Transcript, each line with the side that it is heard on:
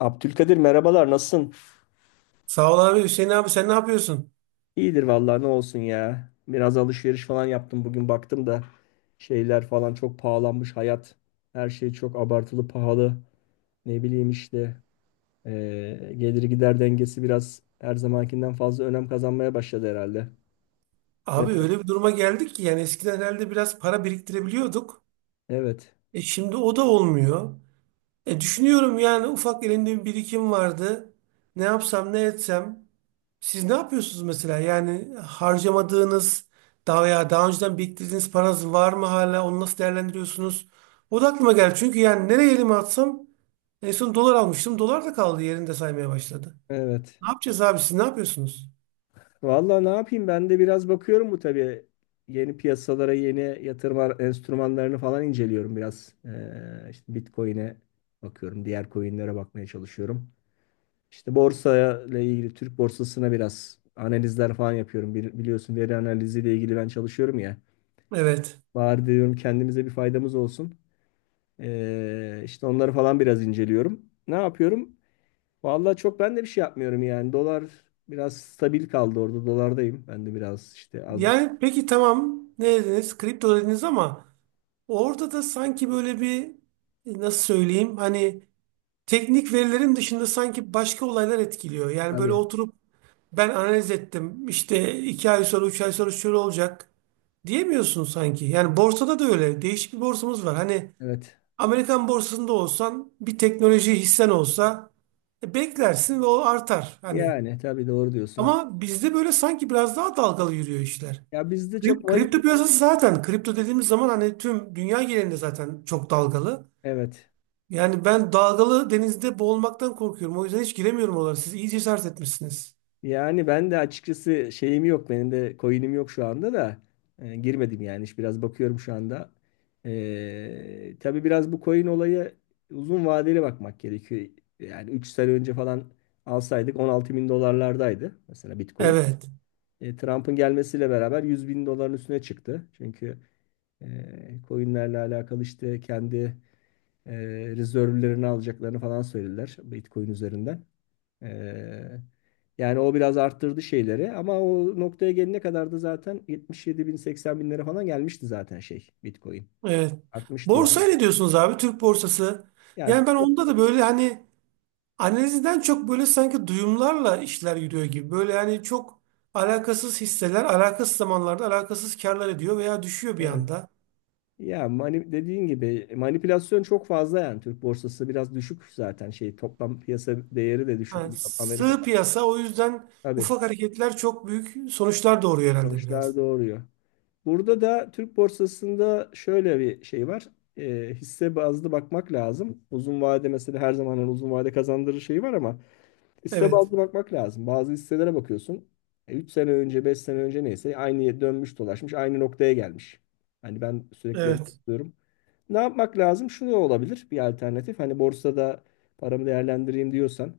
left: Abdülkadir, merhabalar, nasılsın?
right: Sağ ol abi. Hüseyin abi sen ne yapıyorsun?
left: İyidir vallahi, ne olsun ya. Biraz alışveriş falan yaptım bugün, baktım da şeyler falan çok pahalanmış hayat. Her şey çok abartılı pahalı. Ne bileyim işte, gelir gider dengesi biraz her zamankinden fazla önem kazanmaya başladı herhalde.
right: Abi
left: Ne-
right: öyle bir duruma geldik ki yani eskiden herhalde biraz para biriktirebiliyorduk.
left: Evet,
right: E şimdi o da olmuyor. E düşünüyorum yani ufak elimde bir birikim vardı. Ne yapsam ne etsem. Siz ne yapıyorsunuz mesela? Yani harcamadığınız daha veya daha önceden biriktirdiğiniz paranız var mı hala? Onu nasıl değerlendiriyorsunuz? O da aklıma geldi. Çünkü yani nereye elimi atsam en son dolar almıştım. Dolar da kaldı yerinde saymaya başladı.
left: evet.
right: Ne yapacağız abi siz ne yapıyorsunuz?
left: Vallahi ne yapayım, ben de biraz bakıyorum bu tabii. Yeni piyasalara, yeni yatırım ar- enstrümanlarını falan inceliyorum biraz. İşte Bitcoin'e bakıyorum, diğer coin'lere bakmaya çalışıyorum. İşte borsayla ilgili Türk borsasına biraz analizler falan yapıyorum. Bili- Biliyorsun, veri analiziyle ilgili ben çalışıyorum ya.
right: Evet.
left: Bari diyorum kendimize bir faydamız olsun. İşte onları falan biraz inceliyorum. Ne yapıyorum? Vallahi çok ben de bir şey yapmıyorum yani. Dolar biraz stabil kaldı orada. Dolardayım. Ben de biraz işte, az buçuk.
right: Yani peki tamam ne dediniz? Kripto dediniz ama orada da sanki böyle bir nasıl söyleyeyim hani teknik verilerin dışında sanki başka olaylar etkiliyor. Yani böyle
left: Tabii.
right: oturup ben analiz ettim işte 2 ay sonra 3 ay sonra şöyle olacak diyemiyorsun sanki. Yani borsada da öyle değişik bir borsamız var. Hani
left: Evet.
right: Amerikan borsasında olsan bir teknoloji hissen olsa beklersin ve o artar hani.
left: Yani tabii, doğru diyorsun.
right: Ama bizde böyle sanki biraz daha dalgalı yürüyor işler.
left: Ya bizde çok mani...
right: Kripto piyasası zaten kripto dediğimiz zaman hani tüm dünya genelinde zaten çok dalgalı.
left: Evet.
right: Yani ben dalgalı denizde boğulmaktan korkuyorum. O yüzden hiç giremiyorum oralara. Siz iyi cesaret etmişsiniz.
left: Yani ben de açıkçası şeyim yok. Benim de coin'im yok şu anda da. Girmedim yani. İşte biraz bakıyorum şu anda. Tabii biraz bu coin olayı uzun vadeli bakmak gerekiyor. Yani 3 sene önce falan alsaydık 16 bin dolarlardaydı. Mesela Bitcoin.
right: Evet.
left: Trump'ın gelmesiyle beraber 100 bin doların üstüne çıktı. Çünkü coinlerle alakalı işte kendi e, rezervlerini alacaklarını falan söylediler Bitcoin üzerinden. Ee, Yani o biraz arttırdı şeyleri, ama o noktaya gelene kadar da zaten 77 bin 80 bin lira falan gelmişti zaten şey Bitcoin.
right: Evet.
left: Artmıştı yani.
right: Borsaya ne diyorsunuz abi? Türk borsası.
left: Ya
right: Yani ben
left: çok,
right: onda da böyle hani analizden çok böyle sanki duyumlarla işler yürüyor gibi. Böyle yani çok alakasız hisseler alakasız zamanlarda alakasız karlar ediyor veya düşüyor bir
left: evet.
right: anda.
left: Ya mani, dediğin gibi manipülasyon çok fazla yani. Türk borsası biraz düşük zaten, şey toplam piyasa değeri de düşük
right: Ha,
left: bir Amerika.
right: sığ piyasa o yüzden
left: Tabii
right: ufak hareketler çok büyük sonuçlar doğuruyor herhalde
left: sonuçlar
right: biraz.
left: doğuruyor. Burada da Türk borsasında şöyle bir şey var. Hisse bazlı bakmak lazım. Uzun vade mesela, her zaman hani uzun vade kazandırır şeyi var ama hisse
right: Evet.
left: bazlı bakmak lazım. Bazı hisselere bakıyorsun. 3 sene önce, 5 sene önce neyse aynı yere dönmüş dolaşmış, aynı noktaya gelmiş. Hani ben sürekli
right: Evet.
left: diyorum. Ne yapmak lazım? Şunu olabilir bir alternatif. Hani borsada paramı değerlendireyim diyorsan,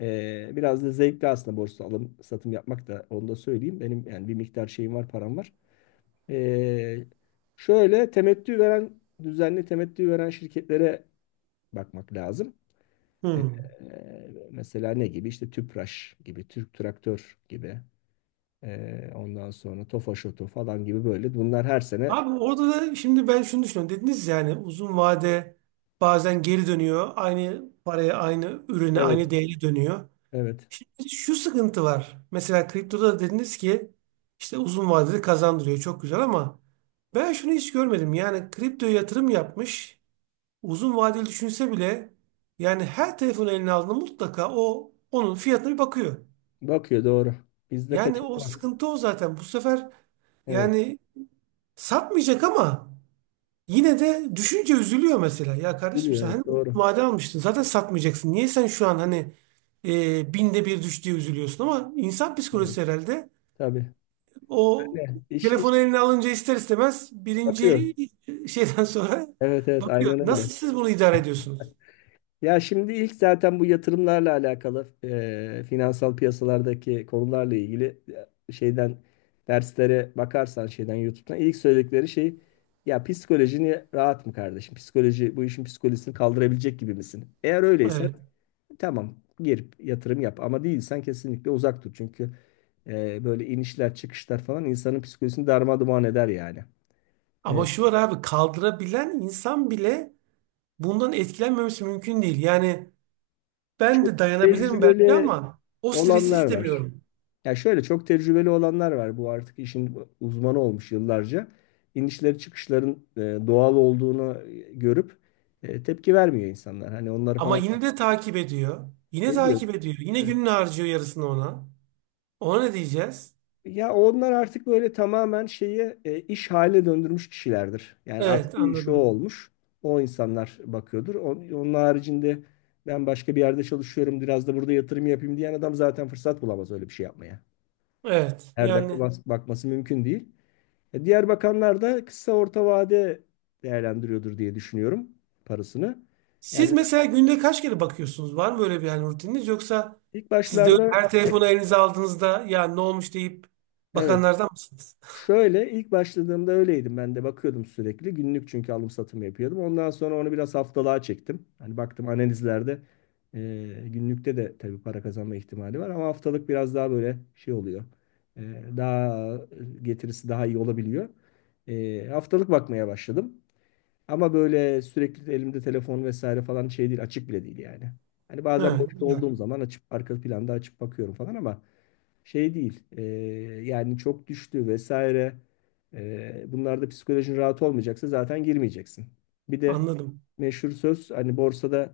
left: biraz da zevkli aslında borsa alım satım yapmak, da onu da söyleyeyim. Benim yani bir miktar şeyim var, param var. Eee, Şöyle temettü veren, düzenli temettü veren şirketlere bakmak lazım. Ee,
right: Hmm.
left: Mesela ne gibi? İşte Tüpraş gibi, Türk Traktör gibi. Ondan sonra Tofaş Oto falan gibi böyle. Bunlar her sene,
right: Abi orada da şimdi ben şunu düşünüyorum. Dediniz yani uzun vade bazen geri dönüyor. Aynı paraya, aynı ürüne,
left: evet,
right: aynı değeri dönüyor.
left: evet.
right: Şimdi şu sıkıntı var. Mesela kriptoda da dediniz ki işte uzun vadeli kazandırıyor. Çok güzel ama ben şunu hiç görmedim. Yani kriptoya yatırım yapmış. Uzun vadeli düşünse bile yani her telefon eline aldığında mutlaka o onun fiyatına bir bakıyor.
left: Bakıyor doğru. Bizde
right: Yani o
left: kaçınılmaz.
right: sıkıntı o zaten. Bu sefer
left: Evet.
right: yani satmayacak ama yine de düşünce üzülüyor mesela. Ya kardeşim
left: Biliyor,
right: sen hani
left: evet, doğru.
right: vade almıştın zaten satmayacaksın. Niye sen şu an hani binde bir düştüğü üzülüyorsun ama insan
left: Evet.
right: psikolojisi herhalde
left: Tabii.
right: o
left: Öyle. İş
right: telefonu eline alınca ister istemez
left: bakıyor.
right: birinci şeyden sonra
left: Evet, evet,
right: bakıyor.
left: aynen öyle.
right: Nasıl siz bunu idare ediyorsunuz?
left: Ya şimdi ilk zaten bu yatırımlarla alakalı finansal piyasalardaki konularla ilgili şeyden derslere bakarsan, şeyden YouTube'dan ilk söyledikleri şey: ya psikolojini rahat mı kardeşim? Psikoloji bu işin psikolojisini kaldırabilecek gibi misin? Eğer öyleyse
right: Evet.
left: tamam, gir yatırım yap, ama değilsen kesinlikle uzak dur. Çünkü böyle inişler çıkışlar falan insanın psikolojisini darmadağın eder yani. E,
right: Ama şu var abi kaldırabilen insan bile bundan etkilenmemesi mümkün değil. Yani ben
left: Çok.
right: de
left: Evet.
right: dayanabilirim belki
left: Tecrübeli
right: ama o stresi
left: olanlar var.
right: istemiyorum.
left: Ya şöyle, çok tecrübeli olanlar var. Bu artık işin uzmanı olmuş yıllarca. İnişleri çıkışların doğal olduğunu görüp tepki vermiyor insanlar. Hani onları
right: Ama
left: falan
right: yine de takip ediyor. Yine
left: ediyor.
right: takip ediyor. Yine
left: Evet.
right: gününü harcıyor yarısını ona. Ona ne diyeceğiz?
left: Ya onlar artık böyle tamamen şeyi iş haline döndürmüş kişilerdir. Yani
right: Evet
left: asli işi o
right: anladım.
left: olmuş. O insanlar bakıyordur. On- Onun haricinde ben başka bir yerde çalışıyorum, biraz da burada yatırım yapayım diyen adam zaten fırsat bulamaz öyle bir şey yapmaya.
right: Evet
left: Her dakika
right: yani
left: bas- bakması mümkün değil. Diğer bakanlar da kısa orta vade değerlendiriyordur diye düşünüyorum parasını. Yani
right: siz mesela günde kaç kere bakıyorsunuz? Var mı böyle bir yani rutininiz yoksa
left: ilk
right: siz de
left: başlarda,
right: her telefonu elinize aldığınızda ya ne olmuş deyip
left: evet,
right: bakanlardan mısınız?
left: şöyle ilk başladığımda öyleydim, ben de bakıyordum sürekli günlük çünkü alım satım yapıyordum. Ondan sonra onu biraz haftalığa çektim. Hani baktım analizlerde, e, günlükte de tabii para kazanma ihtimali var ama haftalık biraz daha böyle şey oluyor. Daha getirisi daha iyi olabiliyor. Haftalık bakmaya başladım. Ama böyle sürekli elimde telefon vesaire falan şey değil, açık bile değil yani. Hani bazen
right: He,
left: boşta
right: güzel.
left: olduğum zaman açıp arka planda açıp bakıyorum falan, ama şey değil. Yani çok düştü vesaire. Bunlarda psikolojin rahat olmayacaksa zaten girmeyeceksin. Bir de
right: Anladım.
left: meşhur söz, hani borsada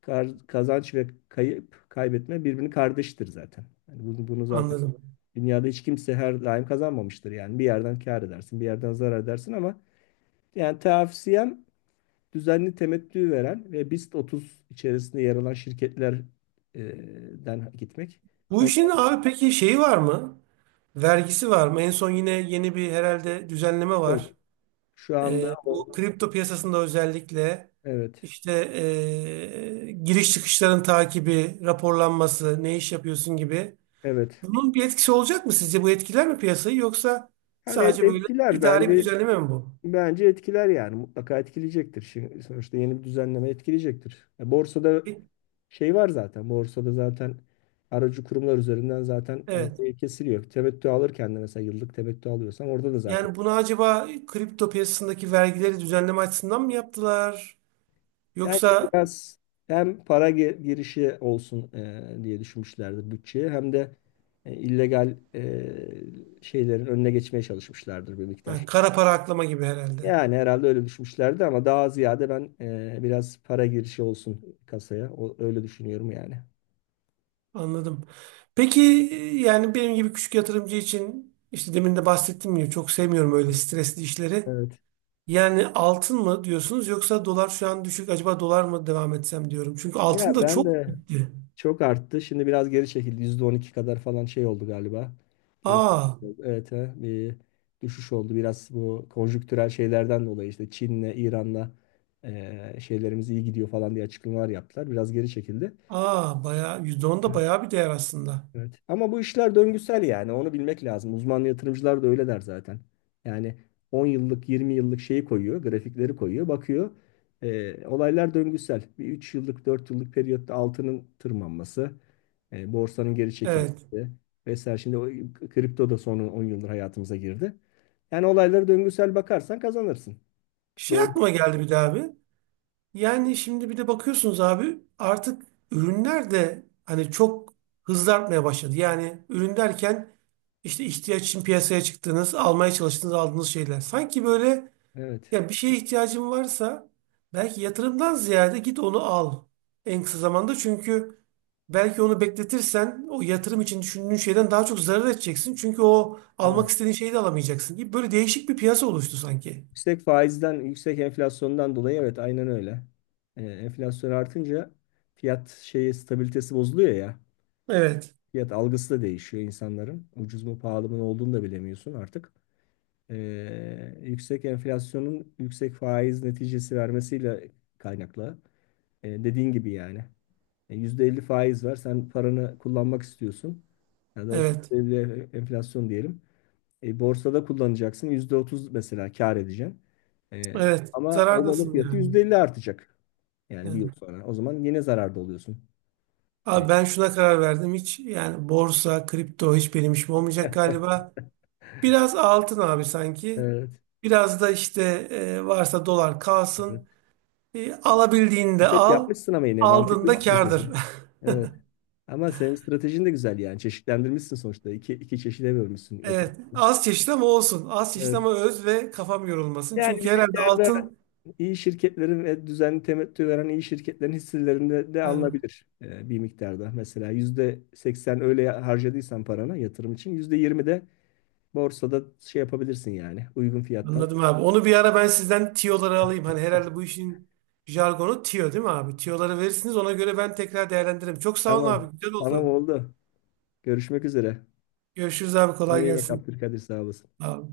left: kar- kazanç ve kayıp kaybetme birbirini kardeştir zaten. Yani bunu zaten
right: Anladım.
left: dünyada hiç kimse her daim kazanmamıştır yani. Bir yerden kâr edersin, bir yerden zarar edersin, ama yani tavsiyem düzenli temettü veren ve BIST 30 içerisinde yer alan şirketlerden gitmek.
right: Bu
left: Onlar
right: işin abi peki şeyi var mı? Vergisi var mı? En son yine yeni bir herhalde düzenleme var.
left: yok. Şu anda o,
right: Bu kripto piyasasında özellikle
left: evet.
right: işte giriş çıkışların takibi, raporlanması, ne iş yapıyorsun gibi.
left: Evet.
right: Bunun bir etkisi olacak mı sizce? Bu etkiler mi piyasayı yoksa
left: Yani et-
right: sadece böyle
left: etkiler
right: idari bir
left: bence
right: düzenleme mi bu?
left: bence etkiler, yani mutlaka etkileyecektir. Şimdi sonuçta yeni bir düzenleme etkileyecektir. Ya borsada şey var zaten. Borsada zaten aracı kurumlar üzerinden zaten
right: Evet.
left: şey kesiliyor. Temettü alırken de mesela, yıllık temettü alıyorsan orada da zaten.
right: Yani bunu acaba kripto piyasasındaki vergileri düzenleme açısından mı yaptılar?
left: Bence
right: Yoksa
left: biraz hem para ge- girişi olsun diye düşünmüşlerdir bütçeye, hem de illegal şeylerin önüne geçmeye çalışmışlardır bir
right: ha,
left: miktar.
right: kara para aklama gibi herhalde.
left: Yani herhalde öyle düşünmüşlerdi, ama daha ziyade ben biraz para girişi olsun kasaya. O, öyle düşünüyorum yani.
right: Anladım. Peki yani benim gibi küçük yatırımcı için işte demin de bahsettim ya çok sevmiyorum öyle stresli işleri.
left: Evet.
right: Yani altın mı diyorsunuz yoksa dolar şu an düşük acaba dolar mı devam etsem diyorum. Çünkü altın
left: Ya
right: da
left: ben
right: çok
left: de.
right: gitti.
left: Çok arttı. Şimdi biraz geri çekildi. %12 kadar falan şey oldu galiba. Geri
right: Aa,
left: çekildi. Evet, he, bir düşüş oldu. Biraz bu konjüktürel şeylerden dolayı işte Çin'le, İran'la şeylerimiz iyi gidiyor falan diye açıklamalar yaptılar. Biraz geri çekildi.
right: bayağı %10 da bayağı bir değer aslında.
left: Evet. Ama bu işler döngüsel yani, onu bilmek lazım. Uzman yatırımcılar da öyle der zaten. Yani 10 yıllık 20 yıllık şeyi koyuyor, grafikleri koyuyor, bakıyor. Olaylar döngüsel. Bir 3 yıllık 4 yıllık periyotta altının tırmanması, borsanın geri
right: Evet.
left: çekilmesi vesaire. Şimdi o, kripto da son 10 yıldır hayatımıza girdi. Yani olaylara döngüsel bakarsan kazanırsın.
right: Şey
left: Doğru.
right: aklıma geldi bir daha abi. Yani şimdi bir de bakıyorsunuz abi artık ürünler de hani çok hızlı artmaya başladı. Yani ürün derken işte ihtiyaç için piyasaya çıktığınız, almaya çalıştığınız, aldığınız şeyler. Sanki böyle
left: Evet.
right: ya bir şeye ihtiyacın varsa belki yatırımdan ziyade git onu al en kısa zamanda. Çünkü belki onu bekletirsen o yatırım için düşündüğün şeyden daha çok zarar edeceksin. Çünkü o
left: Evet.
right: almak istediğin şeyi de alamayacaksın gibi böyle değişik bir piyasa oluştu sanki.
left: Yüksek faizden, yüksek enflasyondan dolayı, evet, aynen öyle. Enflasyon artınca fiyat şeyi stabilitesi bozuluyor ya.
right: Evet,
left: Fiyat algısı da değişiyor insanların. Ucuz mu pahalı mı ne olduğunu da bilemiyorsun artık. Yüksek enflasyonun yüksek faiz neticesi vermesiyle kaynaklı. Dediğin gibi yani. %50 faiz var. Sen paranı kullanmak istiyorsun. Ya da
right: evet,
left: %50 enflasyon diyelim. Borsada kullanacaksın. %30 mesela kâr edeceksin.
right: evet.
left: Ama o malın
right: Zarardasın
left: fiyatı
right: yani.
left: %50 artacak. Yani bir yıl
right: Yani,
left: sonra. O zaman yine zararda oluyorsun. Evet.
right: abi ben şuna karar verdim. Hiç yani borsa, kripto hiç benim işim olmayacak galiba. Biraz altın abi sanki.
left: Evet.
right: Biraz da işte varsa dolar
left: Evet.
right: kalsın. Alabildiğinde
left: Evet,
right: al.
left: yapmışsın ama yine mantıklı bir
right: Aldığında kârdır.
left: strateji. Evet. Ama senin stratejin de güzel yani. Çeşitlendirmişsin sonuçta. İki, iki çeşide bölmüşsün
right: Evet.
left: yatırımları.
right: Az çeşit ama olsun. Az çeşit
left: Evet.
right: ama öz ve kafam yorulmasın.
left: Yani
right: Çünkü
left: bir
right: herhalde
left: miktarda
right: altın.
left: iyi şirketlerin ve düzenli temettü veren iyi şirketlerin hisselerinde de
right: He,
left: alınabilir bir miktarda. Mesela %80 öyle harcadıysan parana, yatırım için %20 de borsada şey yapabilirsin yani, uygun fiyattan.
right: anladım abi. Onu bir ara ben sizden tiyoları alayım. Hani herhalde bu işin jargonu tiyo değil mi abi? Tiyoları verirsiniz. Ona göre ben tekrar değerlendiririm. Çok sağ olun
left: Tamam.
right: abi. Güzel
left: Tamam
right: oldu.
left: oldu. Görüşmek üzere.
right: Görüşürüz abi kolay
left: Kendine iyi bak
right: gelsin.
left: Abdülkadir, sağ olasın.
right: Sağ ol.